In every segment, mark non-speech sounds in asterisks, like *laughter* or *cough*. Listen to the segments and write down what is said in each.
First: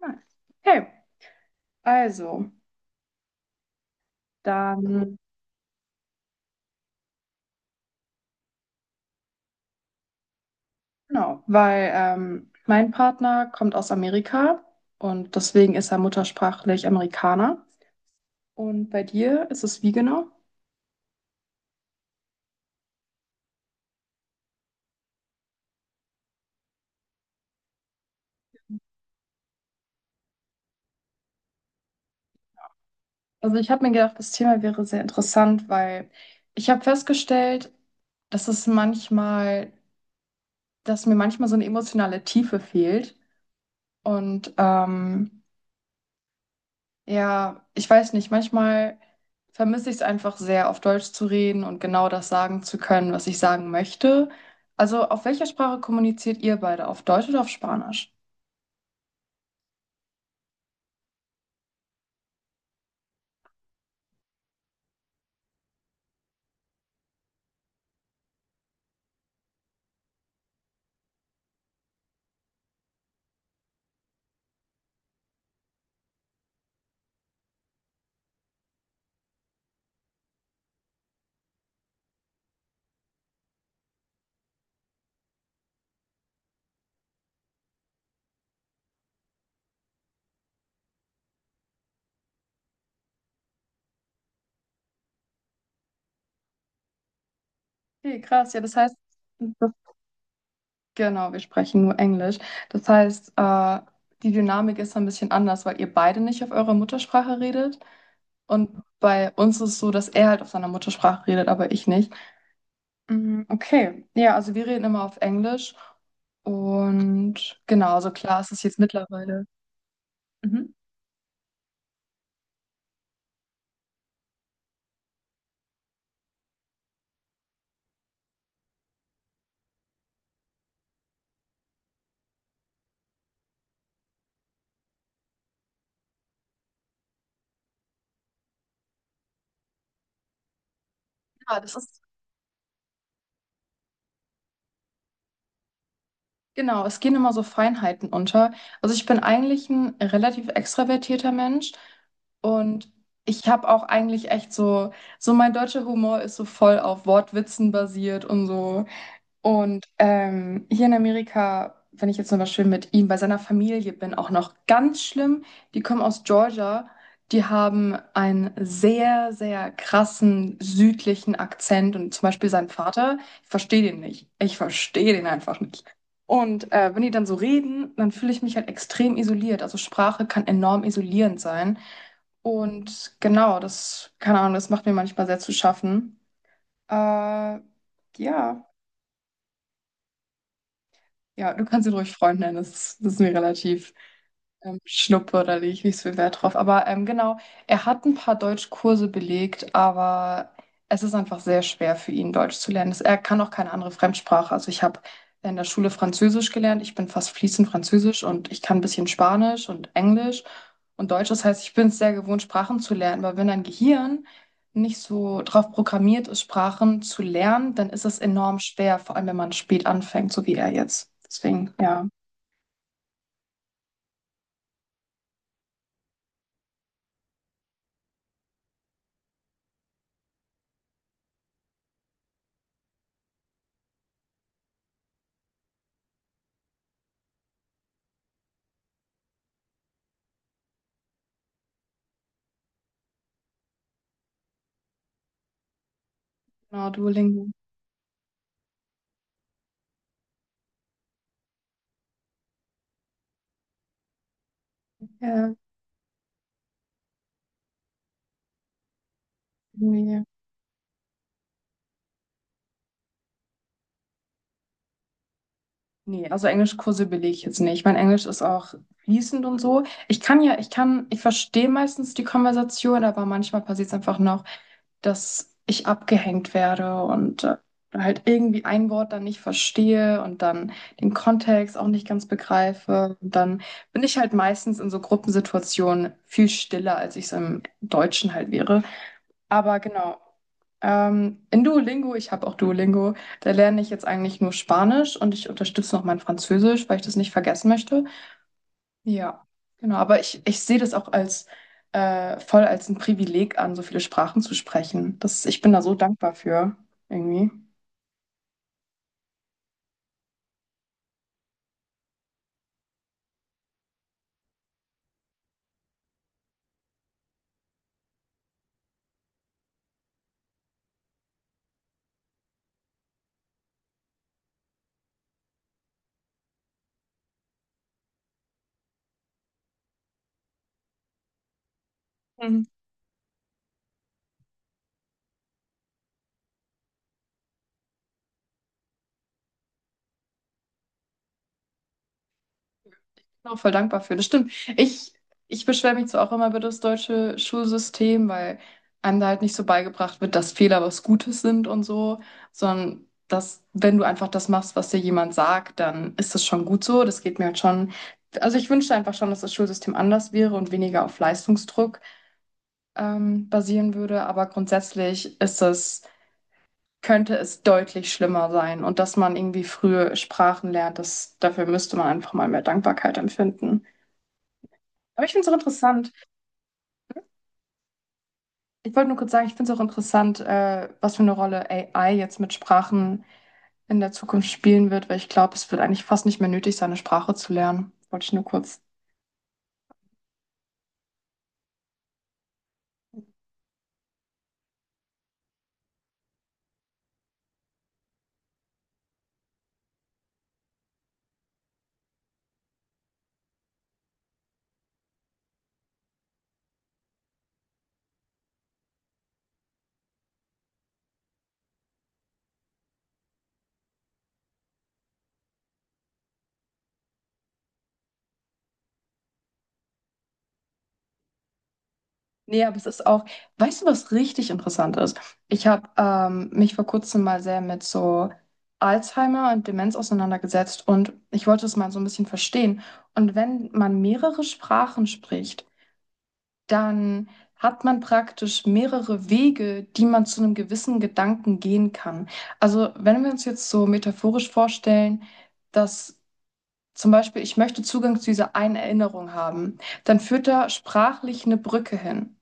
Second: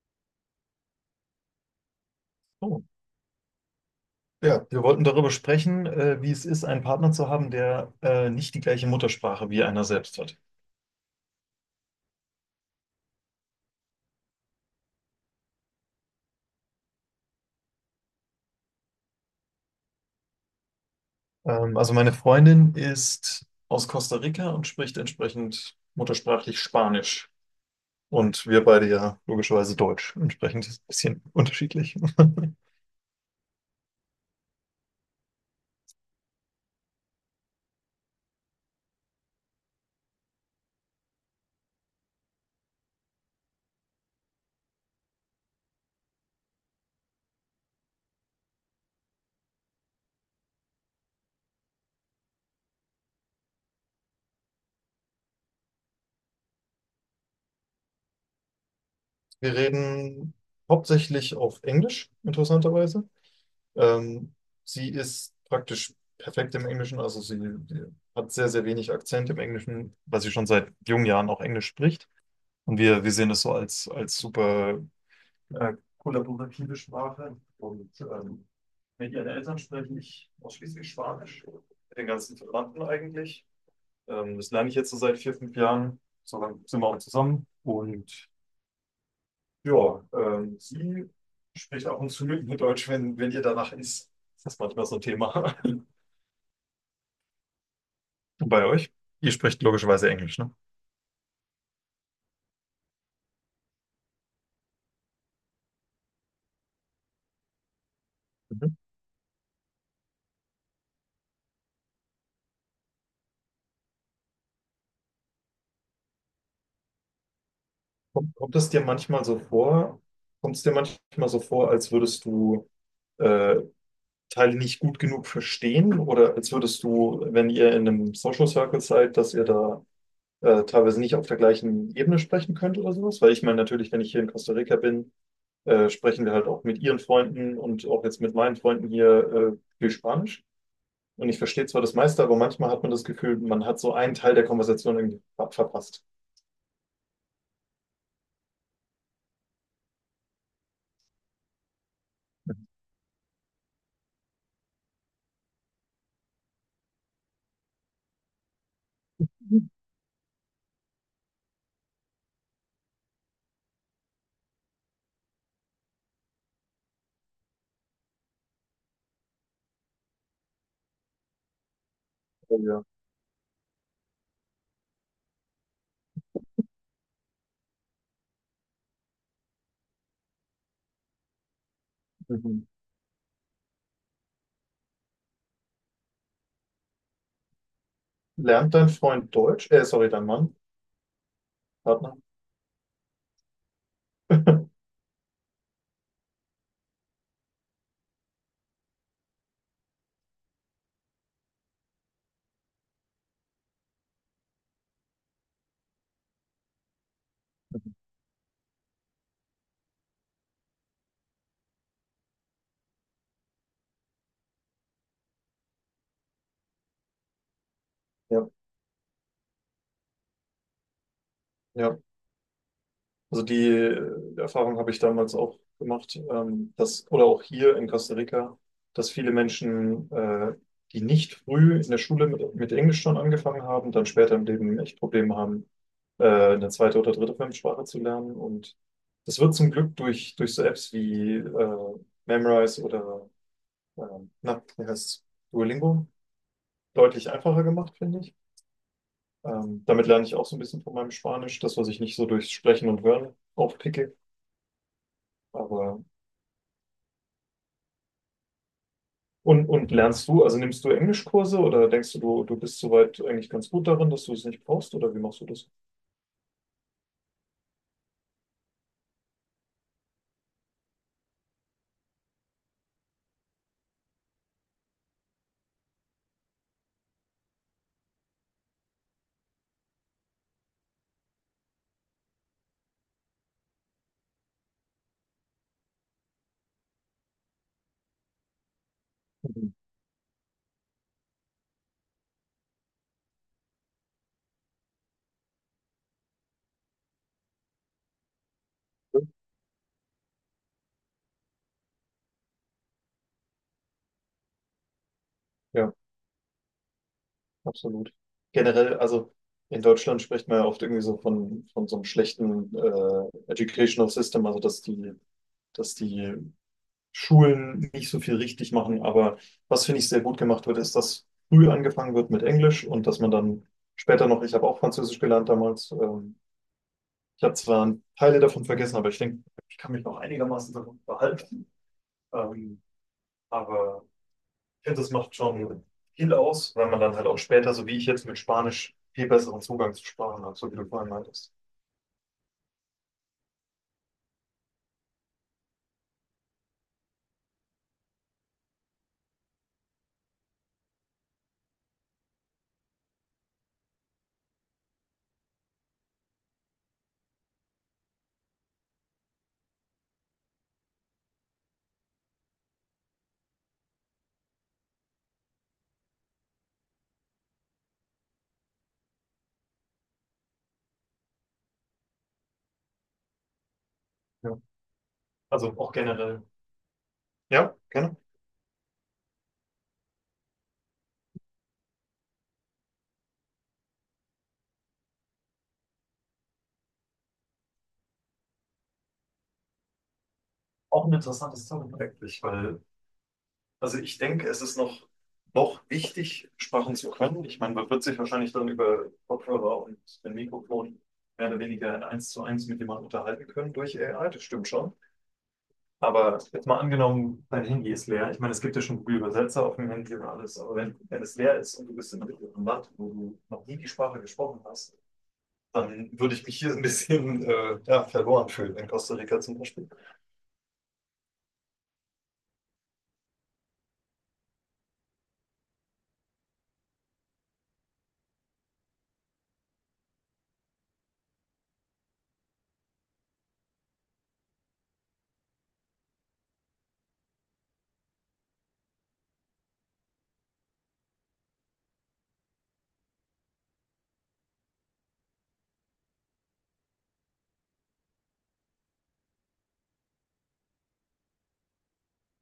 Nice. Okay, also Oh. Ja, wir wollten dann, darüber sprechen, wie es ist, einen Partner zu haben, der nicht die gleiche Muttersprache wie einer selbst hat. genau, weil mein Partner kommt aus Amerika und deswegen ist er muttersprachlich Amerikaner. Und bei dir ist es wie genau? Also meine Freundin ist aus Costa Rica und spricht entsprechend muttersprachlich Spanisch. Und wir beide ja logischerweise Deutsch. Entsprechend ist es ein bisschen unterschiedlich. *laughs* Also ich habe mir gedacht, das Thema wäre sehr interessant, weil ich habe festgestellt, dass es manchmal, dass mir manchmal so eine emotionale Tiefe fehlt. Und ja, ich weiß nicht, manchmal vermisse ich es einfach sehr, auf Deutsch zu reden und genau das sagen zu können, was ich sagen möchte. Also, auf welcher Sprache kommuniziert ihr beide? Auf Deutsch oder auf Spanisch? Wir reden hauptsächlich auf Englisch, interessanterweise. Ähm, Sie ist praktisch perfekt im Englischen, also sie hat sehr, sehr wenig Akzent im Englischen, weil sie schon seit jungen Jahren auch Englisch spricht. Und wir sehen das so als, als super kollaborative Sprache. Und mit ihren Eltern spreche ich ausschließlich Spanisch, mit den ganzen Verwandten eigentlich. Das lerne ich jetzt so seit vier, fünf Jahren. So lange sind wir auch zusammen. Und ja, sie spricht ab und zu mit mir Deutsch, wenn, wenn ihr danach ist. Das ist manchmal so ein Thema. *laughs* Und Okay, krass. Ja, bei das euch? heißt, Ihr sprecht das, logischerweise Englisch, ne? genau, wir sprechen nur Englisch. Das heißt, die Dynamik ist so ein bisschen anders, weil ihr beide nicht auf eurer Muttersprache redet. Mhm. Und bei uns ist es so, dass er halt auf seiner Muttersprache redet, aber ich nicht. Mm, okay, ja, also wir reden immer auf Englisch und genau, also Kommt, klar, es kommt ist es jetzt dir manchmal so mittlerweile. vor, kommt es Mhm. dir manchmal so vor, als würdest du äh, Teile nicht gut genug verstehen? Oder als würdest du, wenn ihr in einem Social Circle seid, dass ihr da teilweise nicht auf der gleichen Ebene sprechen könnt oder sowas? Weil ich meine, natürlich, wenn ich hier in Costa Rica bin, sprechen wir halt auch mit ihren Freunden und auch jetzt mit meinen Freunden hier viel Spanisch. Und ich Ja, verstehe das zwar das ist meiste, aber manchmal hat man das Gefühl, man hat so einen Teil der Konversation irgendwie verpasst. genau, es gehen immer so Feinheiten unter. Also ich bin eigentlich ein relativ extravertierter Mensch und ich habe auch eigentlich echt so, so mein deutscher Humor ist so voll auf Wortwitzen basiert und so. Mhm. Und hier in Amerika, wenn ich jetzt zum Beispiel mit ihm bei seiner Familie bin, auch noch ganz schlimm, die kommen aus Georgia, die haben einen sehr, sehr krassen südlichen Akzent und zum Beispiel Oh sein ja. Vater, ich verstehe den nicht. Ich verstehe den einfach nicht. Und wenn die dann so reden, dann fühle ich mich halt extrem isoliert. Also Sprache kann enorm isolierend sein. Mhm. Und genau, keine Ahnung, das macht mir manchmal sehr zu schaffen. Äh, ja. Lernt dein Freund Deutsch? Sorry, dein Mann, Ja, du kannst ihn ruhig Partner. Freund nennen, das ist mir relativ *laughs* Schnuppe, da lege ich nicht so viel Wert drauf. Aber genau, er hat ein paar Deutschkurse belegt, aber es ist einfach sehr schwer für ihn, Deutsch zu lernen. Er kann auch keine andere Fremdsprache. Also ich habe in der Schule Französisch gelernt, ich bin fast fließend Französisch und ich kann ein bisschen Spanisch und Englisch und Deutsch. Das heißt, ich bin es sehr gewohnt, Sprachen zu lernen, aber wenn dein Gehirn nicht so drauf programmiert ist, Sprachen zu lernen, dann ist es Ja, enorm schwer, vor allem wenn man spät anfängt, so wie er jetzt. Deswegen, ja. ja, Also die Erfahrung habe ich damals auch gemacht, dass, oder auch hier in Costa Rica, dass viele Menschen, die nicht früh in der Schule mit Englisch schon angefangen haben, dann später im Leben echt Probleme haben, äh, eine zweite oder dritte Fremdsprache zu lernen. Und das wird zum Glück durch, durch so Apps wie Memrise oder na, wie heißt's? Duolingo genau, deutlich Duolingo. einfacher gemacht, finde ich. Damit lerne ich auch so ein bisschen von meinem Spanisch, das, was ich nicht so durchs Sprechen und Hören aufpicke. Ja, Aber und irgendwie. lernst du, also nimmst du Englischkurse oder denkst du, du bist soweit eigentlich ganz gut darin, dass du es nicht brauchst oder wie machst du das? Nee, also Englischkurse belege ich jetzt nicht. Mein Englisch ist auch fließend und so. Ich kann ja, ich kann, ich verstehe meistens die Konversation, aber manchmal passiert es einfach noch, dass ich abgehängt werde und halt irgendwie ein Wort dann nicht verstehe und dann den Kontext auch nicht ganz begreife. Und dann bin ich halt meistens in so Gruppensituationen viel stiller, als ich es im Deutschen halt wäre. Mhm. Aber genau. In Duolingo, ich habe auch Duolingo, da lerne ich jetzt eigentlich nur Spanisch und ich unterstütze noch mein Französisch, weil ich das nicht vergessen möchte. Ja, genau. Aber ich sehe das auch als voll als ein Privileg an, so viele Sprachen zu sprechen. Ich bin da Ja, so dankbar für, irgendwie. absolut. Generell, also in Deutschland spricht man ja oft irgendwie so von so einem schlechten Educational System, also dass die Schulen nicht so viel richtig machen. Aber was finde ich sehr gut gemacht wird, ist, dass früh angefangen wird mit Englisch und dass man dann später noch, ich habe auch Französisch gelernt damals, ich habe zwar Teile davon vergessen, aber ich denke, ich kann mich noch einigermaßen daran behalten. Ähm, aber ich finde, das macht schon viel aus, weil man dann halt auch später, so wie ich jetzt mit Spanisch, viel besseren Zugang zu Sprachen hat, so wie du vorhin meintest. Auch voll dankbar für. Das stimmt. Ich beschwere mich zwar auch immer über das deutsche Schulsystem, weil einem da halt nicht so beigebracht wird, dass Fehler was Gutes sind und so, sondern dass, wenn du einfach das machst, was dir jemand sagt, dann ist das schon gut so. Das geht mir halt schon. Also ich wünschte einfach schon, dass das Schulsystem anders wäre und weniger auf Leistungsdruck basieren würde. Aber grundsätzlich könnte es deutlich schlimmer sein. Und dass man irgendwie früh Sprachen lernt, dafür müsste man einfach mal mehr Dankbarkeit empfinden. Ja. Aber ich finde es auch Also auch interessant. generell. Ja, gerne. Ich wollte nur kurz sagen, ich finde es auch interessant, was für eine Rolle AI jetzt mit Sprachen in der Zukunft spielen wird, weil ich glaube, es wird eigentlich fast nicht mehr nötig sein, eine Sprache zu lernen. Wollte ich nur kurz. Auch ein interessantes Thema eigentlich, weil, also ich denke, es ist noch, noch wichtig, Sprachen zu können. Ich meine, man wird sich wahrscheinlich dann über Kopfhörer und ein Mikrofon mehr oder weniger in eins zu eins mit jemandem unterhalten können durch AI, das stimmt schon. Aber jetzt mal angenommen, dein Handy ist leer. Ich meine, es gibt ja schon Google-Übersetzer auf dem Handy und alles, aber wenn, wenn es leer ist und du bist in einem mittleren Land, wo du noch nie die Sprache gesprochen hast, dann würde ich mich hier ein bisschen ja, verloren fühlen, in Costa Rica zum Beispiel. Nee, aber es ist auch, weißt du, was richtig interessant ist? Ich habe mich vor kurzem mal sehr mit so Alzheimer und Demenz auseinandergesetzt und ich wollte es mal so ein bisschen verstehen. Und wenn man mehrere Sprachen spricht, dann hat man praktisch mehrere Wege, die man zu einem gewissen Gedanken gehen kann. Also wenn wir uns jetzt so metaphorisch vorstellen, dass zum Beispiel ich möchte Zugang zu dieser einen Erinnerung haben, dann führt da sprachlich eine Brücke hin.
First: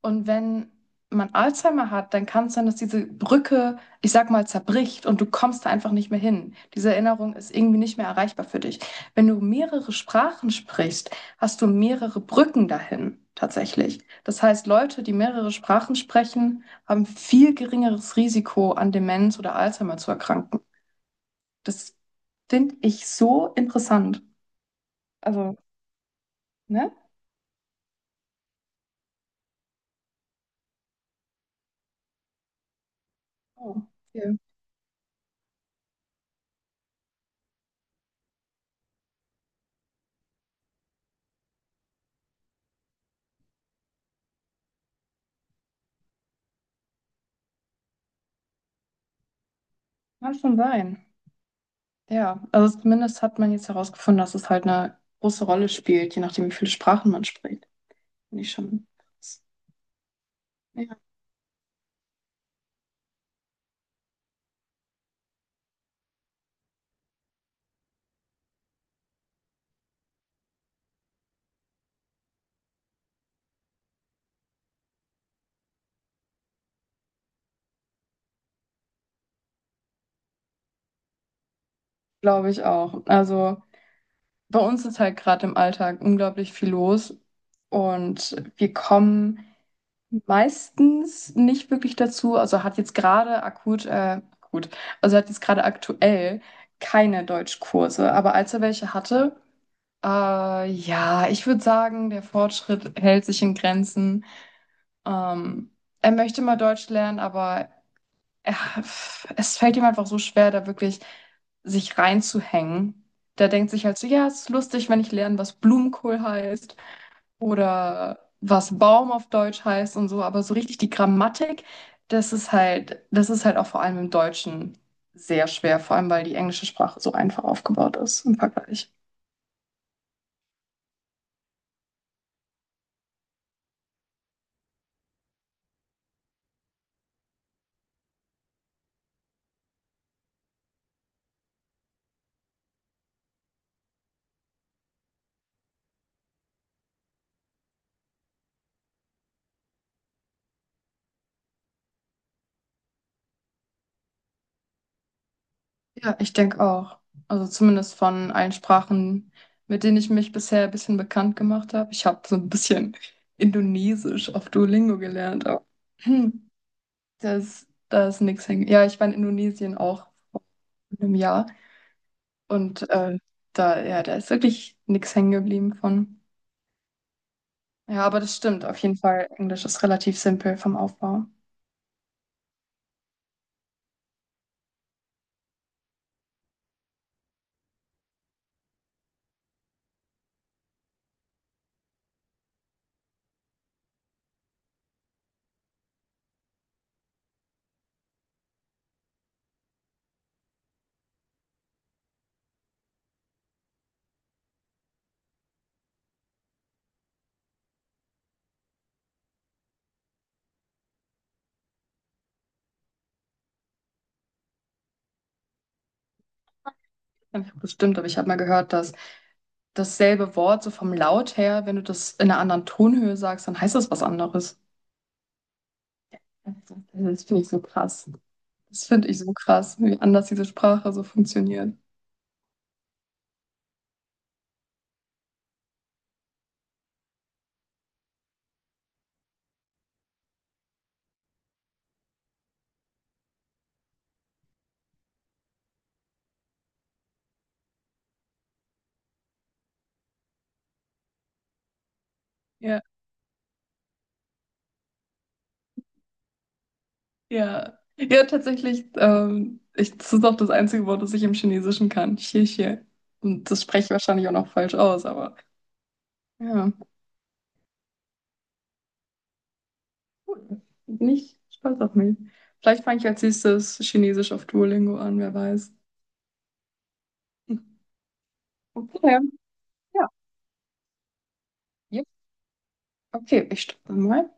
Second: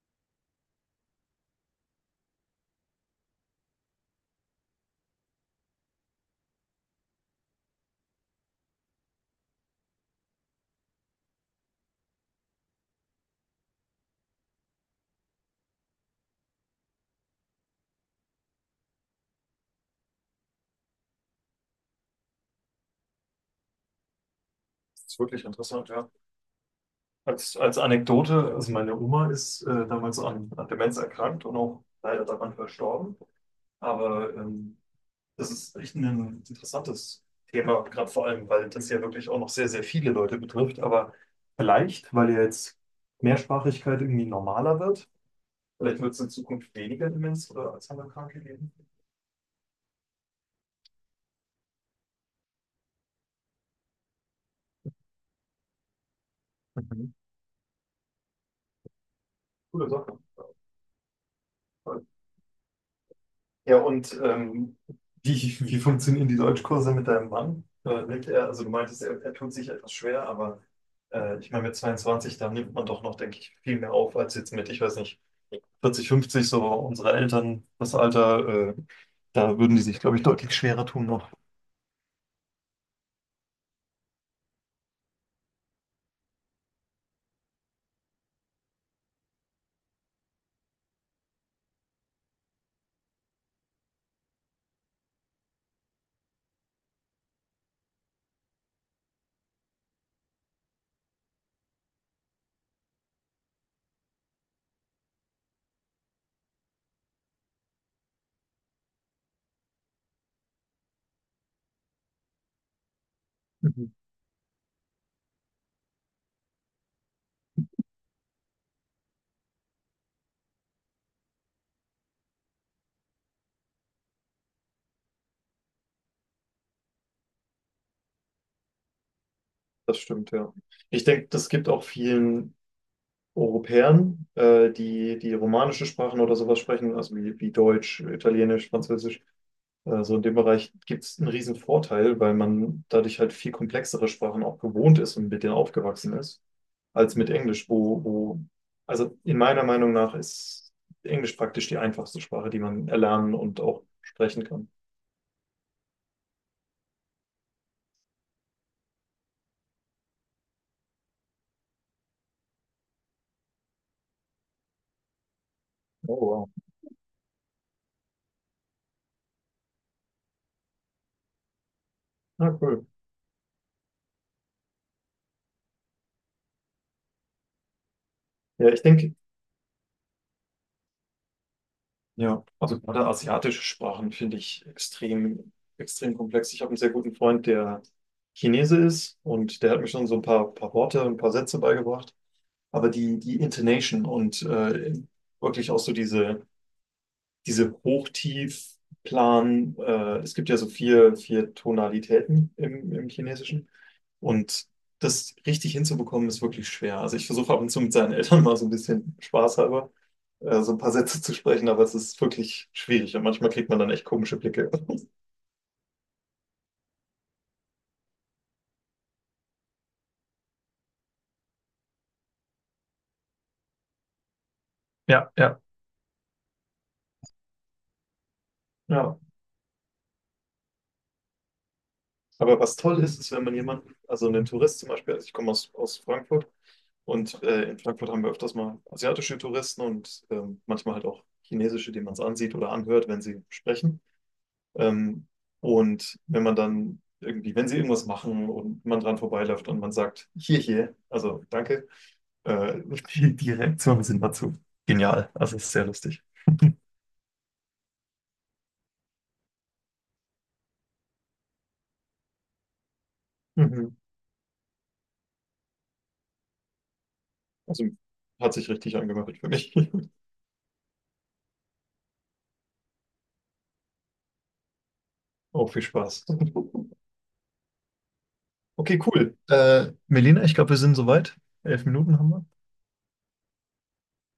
Und wenn man Alzheimer hat, dann kann es sein, dass diese Brücke, ich sag mal, zerbricht und du kommst da einfach nicht mehr hin. Diese Erinnerung ist irgendwie nicht mehr erreichbar für dich. Wenn du mehrere Sprachen sprichst, hast du mehrere Brücken dahin, tatsächlich. Das heißt, Leute, die mehrere Sprachen sprechen, haben viel geringeres Risiko, an Demenz oder Alzheimer zu erkranken. Das finde ich so interessant. Das ist wirklich Also, interessant, ja. ne? Als, als Anekdote, also meine Oma ist damals an, an Demenz erkrankt und auch leider daran verstorben. Oh, Aber okay. Das ist echt ein interessantes Thema, gerade vor allem, weil das ja wirklich auch noch sehr, sehr viele Leute betrifft. Aber vielleicht, weil ja jetzt Mehrsprachigkeit irgendwie normaler wird, vielleicht wird es in Zukunft weniger Demenz oder Alzheimer-Kranke geben. Kann schon sein. Ja, also zumindest hat man jetzt herausgefunden, dass es halt eine große Rolle spielt, je nachdem, wie viele Sprachen Mhm. man spricht. Finde ich schon krass. Coole Sache. Ja, Ja, und wie, wie funktionieren die Deutschkurse mit deinem Mann? Nimmt er, also du meintest, er tut sich etwas schwer, aber ich meine, mit 22, da nimmt man doch noch, denke ich, viel mehr auf als jetzt mit, ich weiß nicht, 40, 50, so unsere Eltern, das Alter, da würden die sich, glaube ich, deutlich schwerer tun noch. glaube ich auch. Also bei uns ist halt gerade im Alltag unglaublich viel los und wir kommen meistens nicht wirklich dazu. Also hat jetzt gerade aktuell keine Deutschkurse. Aber als er welche hatte, ja, ich würde sagen, der Fortschritt hält sich in Grenzen. Ähm, Er möchte mal Deutsch lernen, aber er, es fällt ihm einfach so schwer, da wirklich sich reinzuhängen. Der denkt sich Mhm. halt so, ja, es ist lustig, wenn ich lerne, was Blumenkohl heißt oder was Baum auf Deutsch heißt und so, aber so richtig die Grammatik, das ist halt auch vor allem im Deutschen sehr schwer, vor allem weil die englische Sprache so einfach aufgebaut ist im Vergleich. Das stimmt, ja. Ich denke, das gibt auch vielen Europäern, die die romanische Sprachen oder sowas sprechen, also wie, wie Deutsch, Italienisch, Französisch. Also in dem Bereich gibt es einen riesen Vorteil, weil man dadurch halt viel komplexere Sprachen auch gewohnt ist und mit denen aufgewachsen ist, als mit Englisch, wo, wo, also in meiner Meinung nach ist Englisch praktisch die einfachste Sprache, die man erlernen und auch sprechen kann. Ja, ich denke auch. Also zumindest von allen Sprachen, mit denen ich mich bisher ein bisschen bekannt gemacht habe. Ich habe so ein bisschen *laughs* Indonesisch auf Duolingo gelernt, aber *clears throat* Oh, wow. hm, da ist nichts hängen. Ja, ich war in Indonesien auch vor einem Jahr Na, cool. und da, ja, da ist wirklich nichts hängen geblieben von. Ja, aber das stimmt. Ja, Auf ich jeden denke, Fall, Englisch ist relativ simpel vom Aufbau. ja, also gerade asiatische Sprachen finde ich extrem, extrem komplex. Ich habe einen sehr guten Freund, der Chinese ist und der hat mir schon so ein paar, paar Worte, ein paar Sätze beigebracht. Aber die, die Intonation und wirklich auch so diese, diese Hochtiefplan, es gibt ja so vier, vier Tonalitäten im, im Chinesischen. Und das richtig hinzubekommen, ist wirklich schwer. Also ich versuche ab und zu mit seinen Eltern mal so ein bisschen Spaß halber, so ein paar Sätze zu sprechen, aber es ist wirklich schwierig und manchmal kriegt man dann echt komische Blicke. Einfach Bestimmt, aber ich habe mal gehört, dass dasselbe Wort so vom Laut her, wenn du das in einer anderen Tonhöhe sagst, dann heißt das was anderes. Ja, ja. Das finde ich so krass. Das finde Ja. ich so krass, wie anders diese Sprache so funktioniert. Aber was toll ist, ist, wenn man jemanden, also einen Tourist zum Beispiel, also ich komme aus, aus Frankfurt und in Frankfurt haben wir öfters mal asiatische Touristen und manchmal halt auch chinesische, die man es ansieht oder anhört, wenn sie sprechen. Ähm, und wenn man dann irgendwie, wenn sie irgendwas machen und man dran vorbeiläuft und man sagt, hier, hier, also danke, Ja, äh, *laughs* die, die Reaktionen sind dazu genial. Also es ist sehr lustig. ja. Ja, tatsächlich, das ist auch das einzige Wort, das ich im Chinesischen kann. Xie xie. Und das spreche ich Mhm. wahrscheinlich auch noch falsch aus, aber ja, Also hat sich richtig angehört für mich. *laughs* cool. Bin ich stolz auf mich. Vielleicht fange ich als nächstes Chinesisch auf Duolingo an, wer Auch weiß. viel Spaß. Okay, Okay, cool. Ja. Melina, ich glaube, wir sind soweit. Elf Ja. Minuten haben wir. Okay, ich stoppe mal.